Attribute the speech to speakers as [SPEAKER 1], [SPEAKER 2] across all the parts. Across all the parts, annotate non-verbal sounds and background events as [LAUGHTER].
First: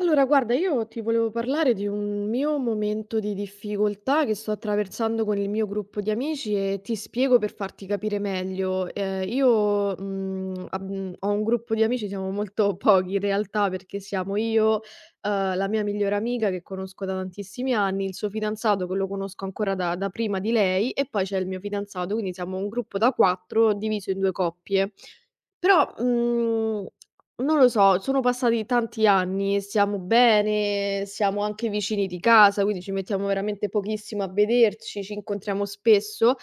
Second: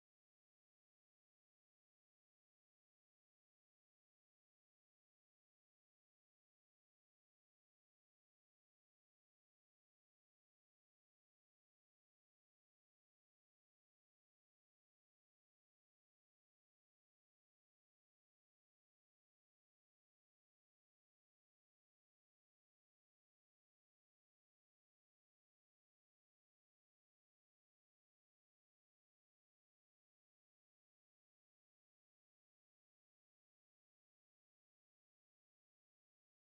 [SPEAKER 1] Allora, guarda, io ti volevo parlare di un mio momento di difficoltà che sto attraversando con il mio gruppo di amici e ti spiego per farti capire meglio. Io ho un gruppo di amici, siamo molto [LAUGHS] pochi in realtà perché siamo io, la mia migliore amica che conosco da tantissimi anni, il suo fidanzato che lo conosco ancora da prima di lei e poi c'è il mio fidanzato, quindi siamo un gruppo da quattro diviso in due coppie. Però, non lo so, sono passati tanti anni, stiamo bene, siamo anche vicini di casa, quindi ci mettiamo veramente pochissimo a vederci, ci incontriamo spesso,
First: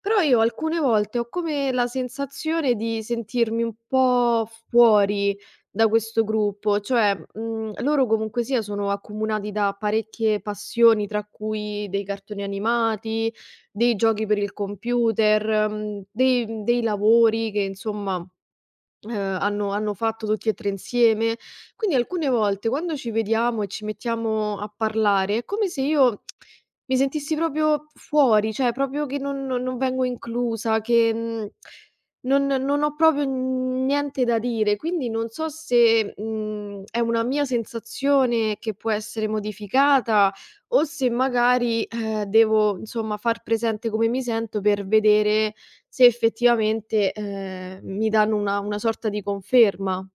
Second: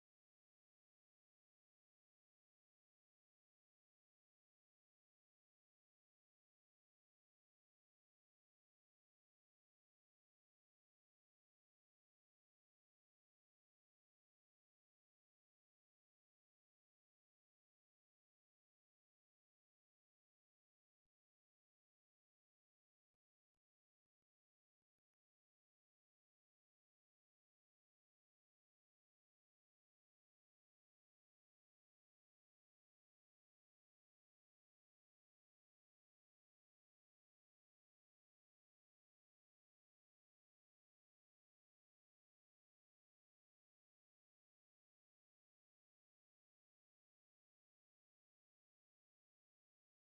[SPEAKER 1] però io alcune volte ho come la sensazione di sentirmi un po' fuori da questo gruppo, cioè, loro comunque sia sono accomunati da parecchie passioni, tra cui dei cartoni animati, dei giochi per il computer, dei lavori che insomma, hanno fatto tutti e 3 insieme. Quindi alcune volte quando ci vediamo e ci mettiamo a parlare è come se io mi sentissi proprio fuori, cioè proprio che non vengo inclusa, che, non ho proprio niente da dire. Quindi non so se, è una mia sensazione che può essere modificata o se magari, devo insomma far presente come mi sento per vedere se effettivamente, mi danno una sorta di conferma.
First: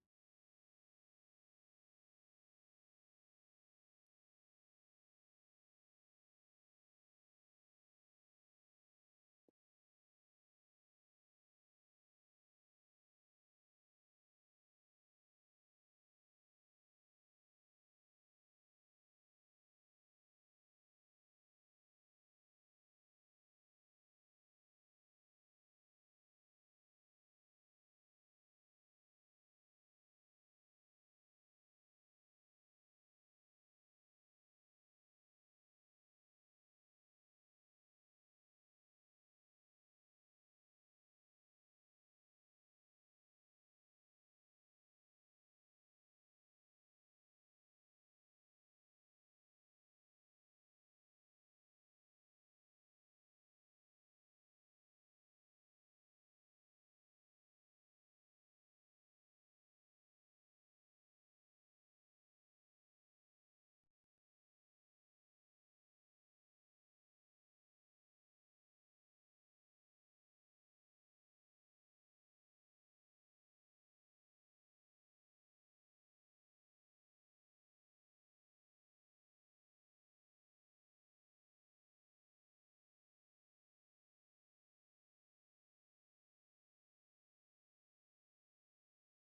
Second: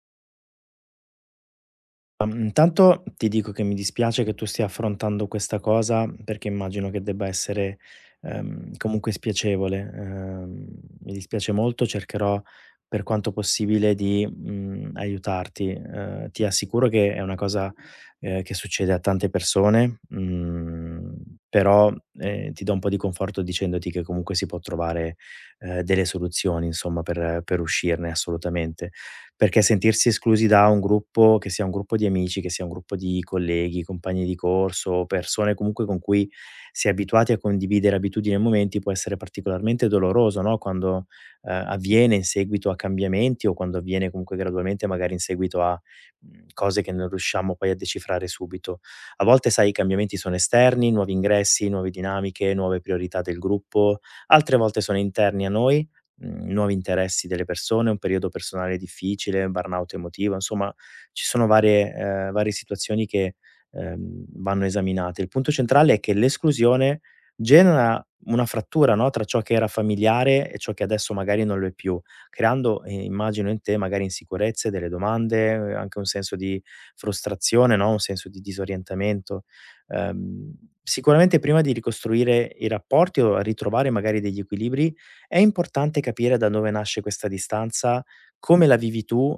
[SPEAKER 2] Ma, intanto ti dico che mi dispiace che tu stia affrontando questa cosa, perché immagino che debba essere, comunque spiacevole. Mi dispiace molto, cercherò per quanto possibile di, aiutarti. Ti assicuro che è una cosa, che succede a tante persone, però, ti do un po' di conforto dicendoti che comunque si può trovare, delle soluzioni insomma per uscirne assolutamente. Perché sentirsi esclusi da un gruppo, che sia un gruppo di amici, che sia un gruppo di colleghi, compagni di corso, persone comunque con cui si è abituati a condividere abitudini e momenti, può essere particolarmente doloroso, no, quando, avviene in seguito a cambiamenti o quando avviene comunque gradualmente, magari in seguito a, cose che non riusciamo poi a decifrare subito. A volte, sai, i cambiamenti sono esterni, nuovi ingressi, nuove dinamiche, nuove priorità del gruppo, altre volte sono interni a noi, nuovi interessi delle persone, un periodo personale difficile, burnout emotivo, insomma ci sono varie varie situazioni che, vanno esaminate. Il punto centrale è che l'esclusione genera una frattura, no, tra ciò che era familiare e ciò che adesso magari non lo è più, creando, immagino in te magari insicurezze, delle domande, anche un senso di frustrazione, no, un senso di disorientamento. Ehm, Sicuramente prima di ricostruire i rapporti o ritrovare magari degli equilibri è importante capire da dove nasce questa distanza, come la vivi tu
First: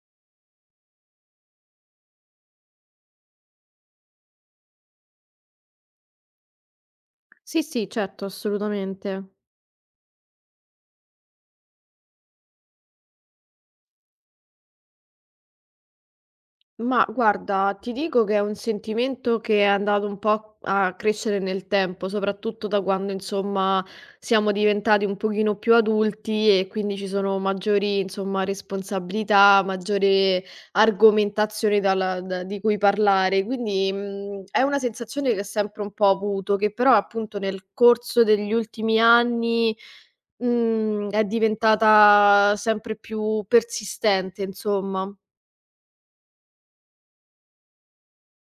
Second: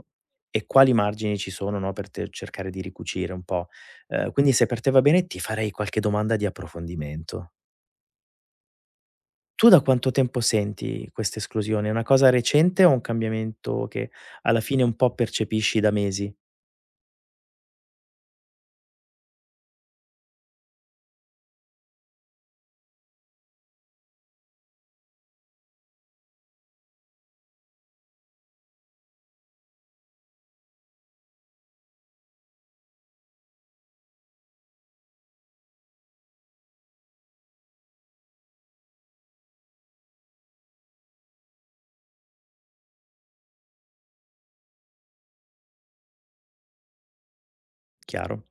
[SPEAKER 2] e quali margini ci sono, no, per te cercare di ricucire un po'. Quindi se per te va bene ti farei qualche domanda di approfondimento.
[SPEAKER 1] Sì, sì, certo, assolutamente.
[SPEAKER 2] Tu da quanto tempo senti questa esclusione? È una cosa recente o un cambiamento che alla fine un po' percepisci da mesi?
[SPEAKER 1] Ma guarda, ti dico che è un sentimento che è andato un po' a crescere nel tempo, soprattutto da quando, insomma, siamo diventati un pochino più adulti e quindi ci sono maggiori, insomma, responsabilità, maggiore argomentazione dalla da di cui parlare. Quindi, è una sensazione che ho sempre un po' avuto, che però appunto nel corso degli ultimi anni, è diventata sempre più persistente, insomma.
[SPEAKER 2] Chiaro.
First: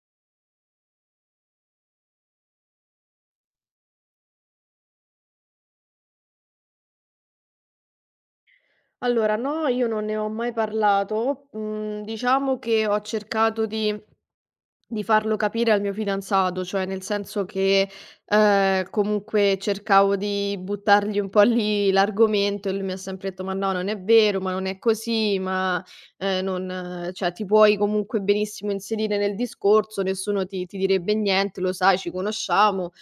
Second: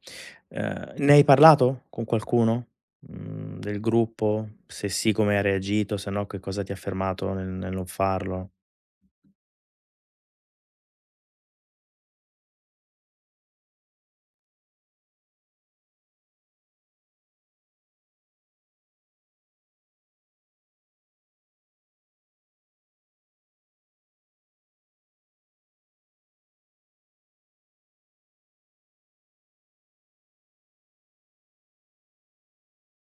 [SPEAKER 2] Ne hai parlato con qualcuno, del gruppo? Se sì come hai reagito, se no che cosa ti ha fermato nel non farlo?
[SPEAKER 1] Allora, no, io non ne ho mai parlato. Mhmm, diciamo che ho cercato di farlo capire al mio fidanzato, cioè nel senso che, comunque cercavo di buttargli un po' lì l'argomento e lui mi ha sempre detto: "Ma no, non è vero, ma non è così, ma, non cioè ti puoi comunque benissimo inserire nel discorso, nessuno ti direbbe niente, lo sai, ci conosciamo".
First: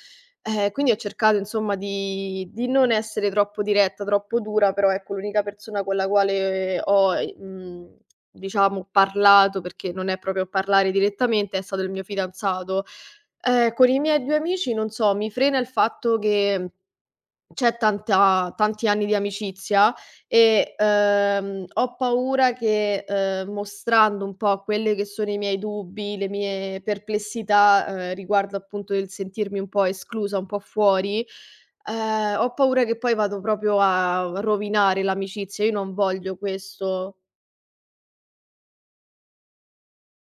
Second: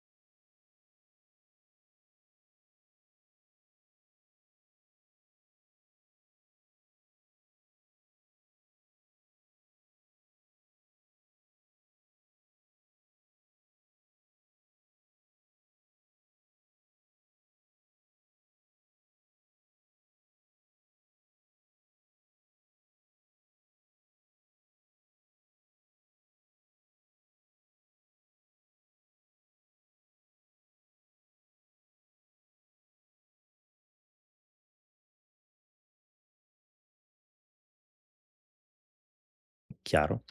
[SPEAKER 1] Quindi ho cercato insomma di non essere troppo diretta, troppo dura, però ecco l'unica persona con la quale ho, ehm, diciamo, parlato, perché non è proprio parlare direttamente, è stato il mio fidanzato. Con i miei 2 amici, non so, mi frena il fatto che c'è tanta tanti anni di amicizia e, ho paura che, mostrando un po' quelle che sono i miei dubbi, le mie perplessità, riguardo appunto il sentirmi un po' esclusa, un po' fuori, ho paura che poi vado proprio a rovinare l'amicizia. Io non voglio questo.
[SPEAKER 2] Chiaro.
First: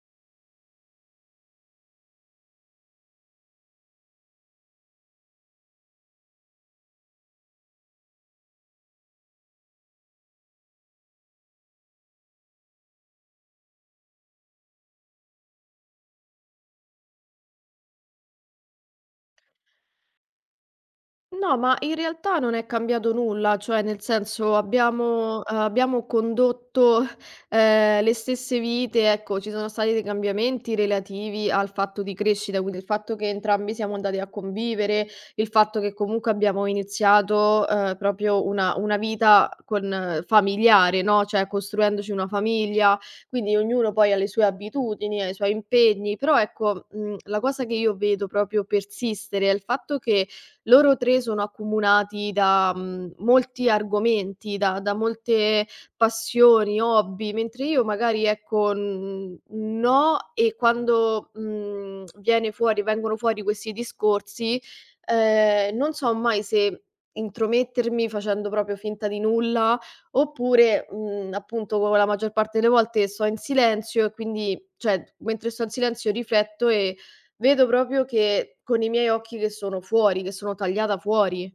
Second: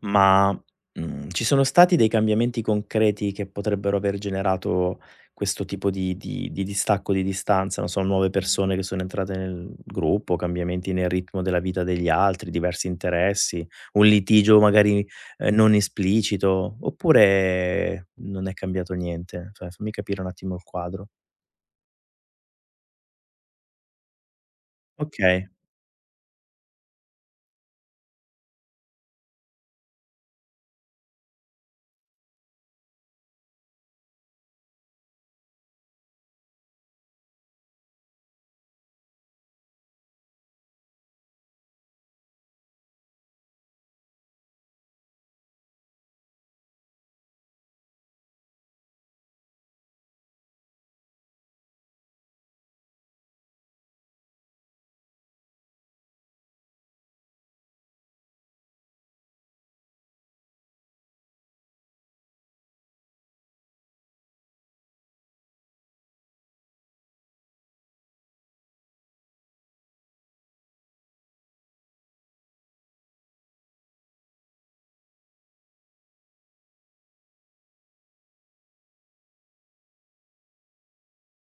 [SPEAKER 2] Ma, ci sono stati dei cambiamenti concreti che potrebbero aver generato questo tipo di distacco, di distanza? Non so, nuove persone che sono entrate nel gruppo, cambiamenti nel ritmo della vita degli altri, diversi interessi, un litigio magari, non esplicito, oppure non è cambiato niente? Cioè, fammi capire un attimo il quadro.
[SPEAKER 1] No, ma in realtà non è cambiato nulla, cioè nel senso
[SPEAKER 2] Okay.
[SPEAKER 1] abbiamo condotto, le stesse vite, ecco, ci sono stati dei cambiamenti relativi al fatto di crescita, quindi il fatto che entrambi siamo andati a convivere, il fatto che comunque abbiamo iniziato, proprio una vita con familiare, no, cioè costruendoci una famiglia, quindi ognuno poi ha le sue abitudini, ha i suoi impegni, però ecco, la cosa che io vedo proprio persistere è il fatto che loro 3 sono accomunati da, molti argomenti, da molte passioni, hobby, mentre io magari ecco, n no, e quando, viene fuori vengono fuori questi discorsi, non so mai se intromettermi facendo proprio finta di nulla, oppure, appunto, la maggior parte delle volte sto in silenzio e quindi cioè, mentre sto in silenzio rifletto e vedo proprio che con i miei occhi che sono fuori, che sono tagliata fuori.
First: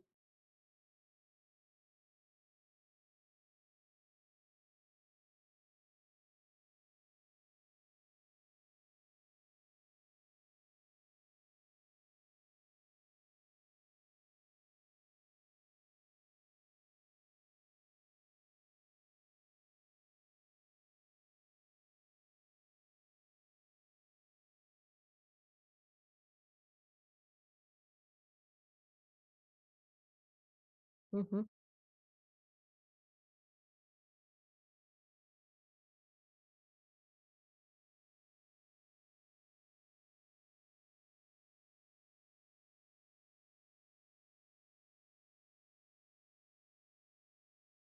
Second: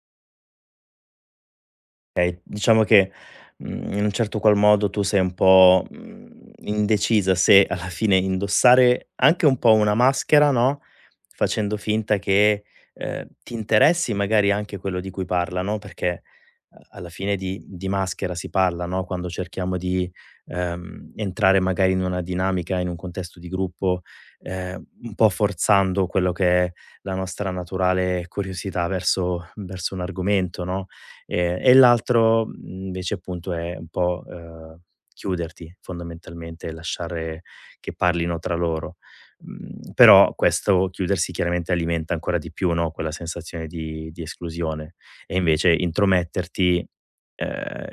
[SPEAKER 2] Okay, diciamo che, in un certo qual modo tu sei un po', indecisa se alla fine indossare anche un po' una maschera, no, facendo finta che, ti interessi magari anche quello di cui parla, no, perché a alla fine di maschera si parla, no, quando cerchiamo di, entrare magari in una dinamica, in un contesto di gruppo, un po' forzando quello che è la nostra naturale curiosità verso un argomento, no?
[SPEAKER 1] Mh-mh.
[SPEAKER 2] E l'altro invece appunto è un po', chiuderti fondamentalmente, lasciare che parlino tra loro. Però questo chiudersi chiaramente alimenta ancora di più, no, quella sensazione di esclusione e invece intrometterti, ehm,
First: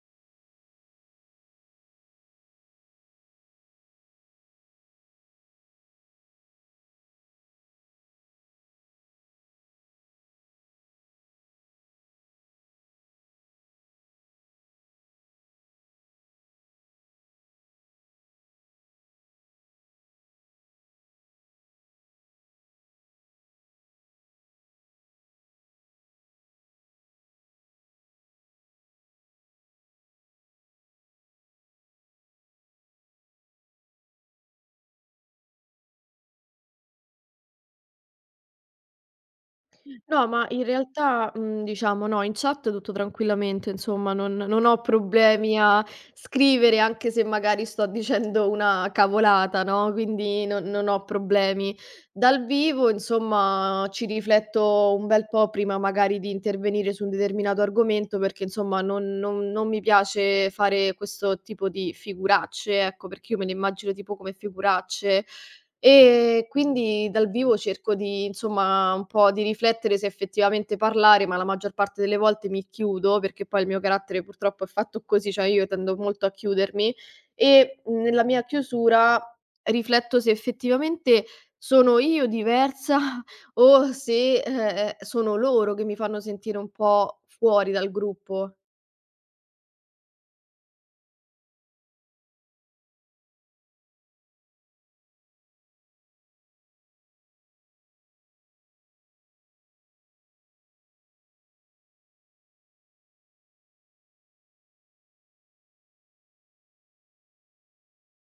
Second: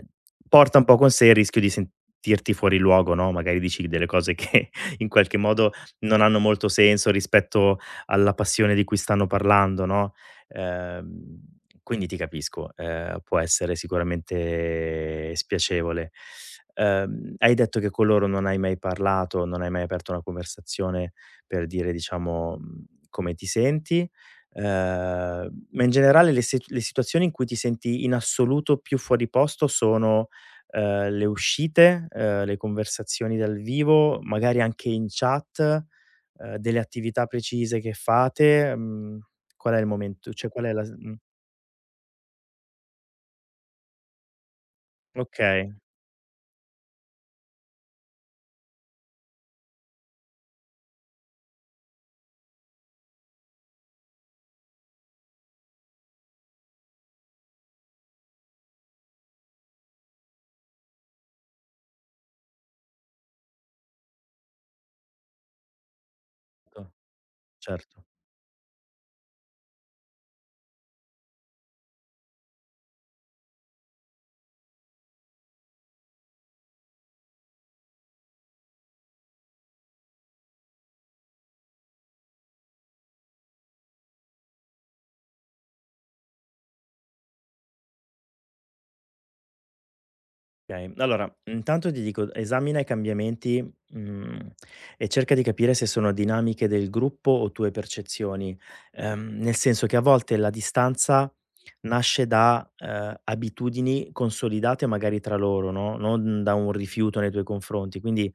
[SPEAKER 2] porta un po' con sé il rischio di sentirti fuori luogo, no, magari dici delle cose che [LAUGHS] in qualche modo non hanno molto senso rispetto alla passione di cui stanno parlando, no. Ehm, quindi ti capisco, può essere sicuramente spiacevole. Hai detto che con loro non hai mai parlato, non hai mai aperto una conversazione per dire, diciamo, come ti senti, ma in generale le situazioni in cui ti senti in assoluto più fuori posto sono, le uscite, le conversazioni dal vivo, magari anche in chat, delle attività precise che fate? Mhmm Qual è il
[SPEAKER 1] No,
[SPEAKER 2] momento
[SPEAKER 1] ma
[SPEAKER 2] cioè
[SPEAKER 1] in
[SPEAKER 2] qual è la s
[SPEAKER 1] realtà, diciamo no, in chat tutto tranquillamente, insomma, non ho problemi
[SPEAKER 2] okay,
[SPEAKER 1] a scrivere anche se magari sto dicendo una cavolata, no, quindi non ho problemi. Dal vivo, insomma, ci rifletto un bel po' prima magari di intervenire su un determinato argomento perché, insomma, non mi piace fare questo tipo di figuracce, ecco, perché io me le immagino tipo come figuracce.
[SPEAKER 2] to
[SPEAKER 1] Quindi dal vivo cerco
[SPEAKER 2] certo,
[SPEAKER 1] di insomma un po' di riflettere se effettivamente parlare, ma la maggior parte delle volte mi chiudo, perché poi il mio carattere purtroppo è fatto così, cioè io tendo molto a chiudermi e nella mia chiusura rifletto se effettivamente sono io diversa [LAUGHS] o se, sono loro che mi fanno sentire un po' fuori dal gruppo.
[SPEAKER 2] okay. Allora, intanto ti dico, esamina i cambiamenti, mhmm, e cerca di capire se sono dinamiche del gruppo o tue percezioni, nel senso che a volte la distanza nasce da, abitudini consolidate magari tra loro, no, non da un rifiuto nei tuoi confronti. Quindi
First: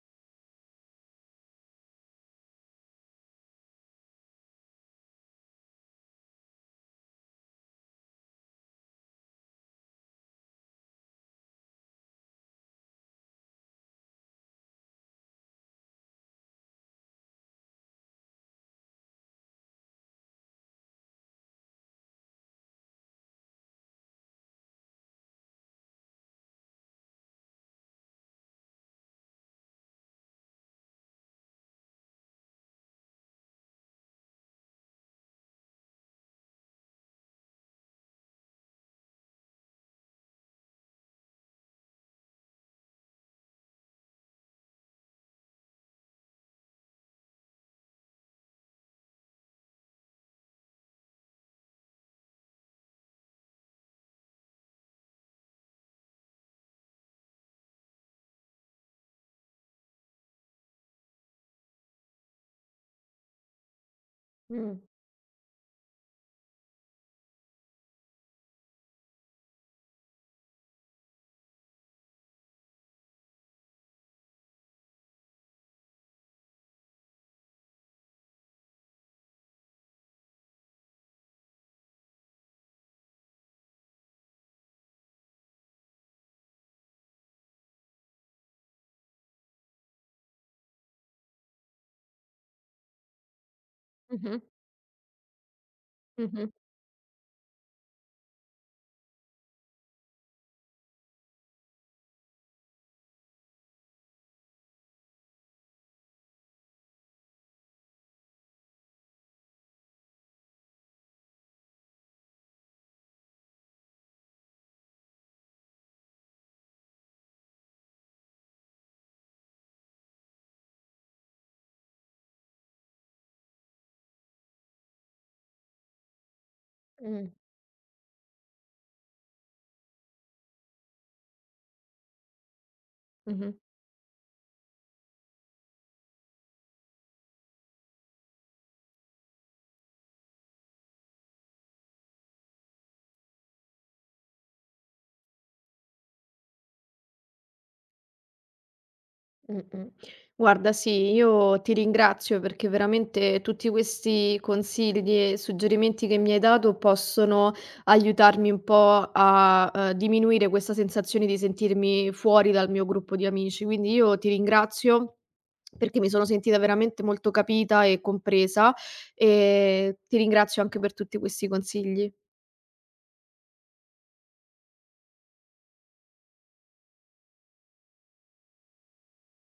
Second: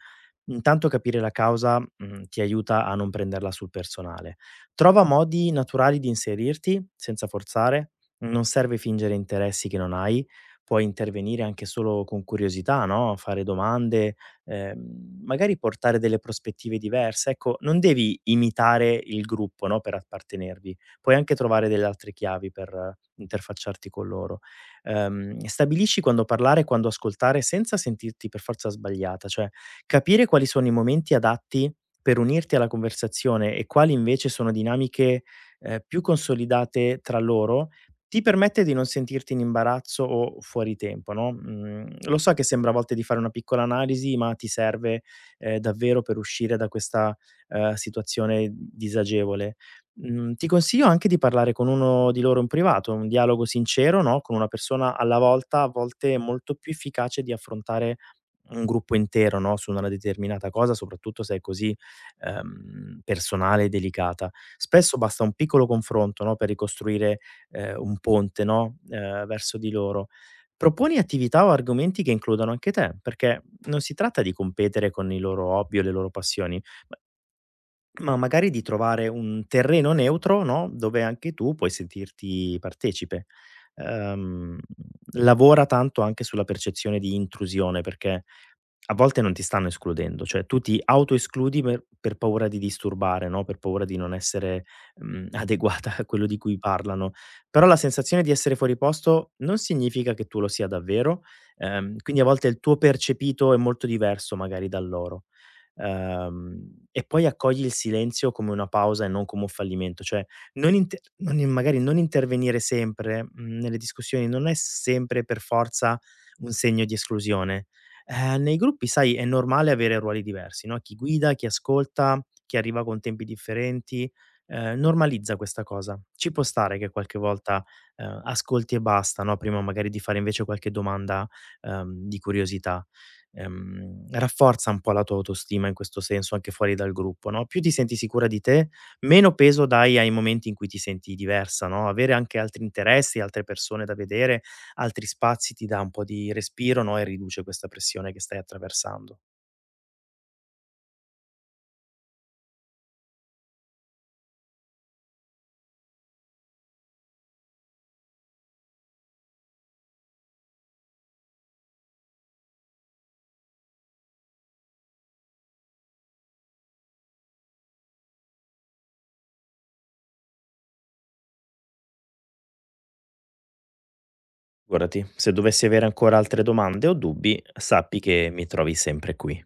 [SPEAKER 2] intanto capire la causa, ti aiuta a non prenderla sul personale. Trova modi naturali di inserirti senza forzare, non serve fingere interessi che non hai, puoi intervenire anche solo con curiosità, no, fare domande, magari portare delle prospettive diverse. Ecco, non devi imitare il gruppo, no, per appartenervi, puoi anche trovare delle altre chiavi per interfacciarti con loro. Stabilisci quando parlare e quando ascoltare senza sentirti per forza sbagliata, cioè capire quali sono i momenti adatti per unirti alla conversazione e quali invece sono dinamiche, più consolidate tra loro, ti permette di non sentirti in imbarazzo o fuori tempo, no, lo so che sembra a volte di fare una piccola analisi, ma ti serve, davvero per uscire da questa, situazione disagevole. Ti consiglio anche di parlare con uno di loro in privato, un dialogo sincero, no, con una persona alla volta, a volte è molto più efficace di affrontare un gruppo intero, no, su una determinata cosa, soprattutto se è così, personale e delicata.
[SPEAKER 1] Mh.
[SPEAKER 2] Spesso basta un piccolo confronto, no, per ricostruire, un ponte, no, verso di loro. Proponi attività o argomenti che includano anche te, perché non si tratta di competere con i loro hobby o le loro passioni, ma ma magari di trovare un terreno neutro, no, dove anche tu puoi sentirti partecipe. Ehm, Lavora tanto anche sulla percezione di intrusione, perché a volte non ti stanno escludendo, cioè tu ti autoescludi per paura di disturbare, no? Per paura di non
[SPEAKER 1] Mh-mh.
[SPEAKER 2] essere [LAUGHS] adeguata a quello di
[SPEAKER 1] Mh-mh.
[SPEAKER 2] cui parlano. Però la sensazione di essere fuori posto non significa che tu lo sia davvero, quindi a volte il tuo percepito è molto diverso magari dal loro. E poi accogli il silenzio come una pausa e non come un fallimento, cioè non intervenire sempre, nelle discussioni non è sempre per forza un segno di esclusione. Nei gruppi sai è normale avere ruoli diversi, no, chi guida, chi ascolta, chi arriva con tempi differenti, normalizza questa cosa. Ci può stare che qualche
[SPEAKER 1] Mh.
[SPEAKER 2] volta, ascolti e basta, no, prima magari di fare invece qualche domanda, di curiosità.
[SPEAKER 1] Mh-mh.
[SPEAKER 2] Rafforza un po' la tua autostima in questo senso, anche fuori dal gruppo, no, più ti senti sicura di te, meno peso dai ai momenti in cui ti senti diversa, no, avere anche altri interessi, altre persone da vedere, altri spazi ti dà un po' di respiro, no, e riduce questa pressione che stai attraversando.
[SPEAKER 1] Mh-mh. Guarda sì, io ti ringrazio perché veramente tutti questi consigli e suggerimenti che mi hai dato possono aiutarmi un po' a, diminuire questa sensazione di sentirmi fuori dal mio gruppo di amici. Quindi io ti ringrazio perché mi sono sentita veramente molto capita e compresa, e ti ringrazio anche per tutti questi consigli.
[SPEAKER 2] Figurati, se dovessi avere ancora altre domande o dubbi, sappi che mi trovi sempre qui.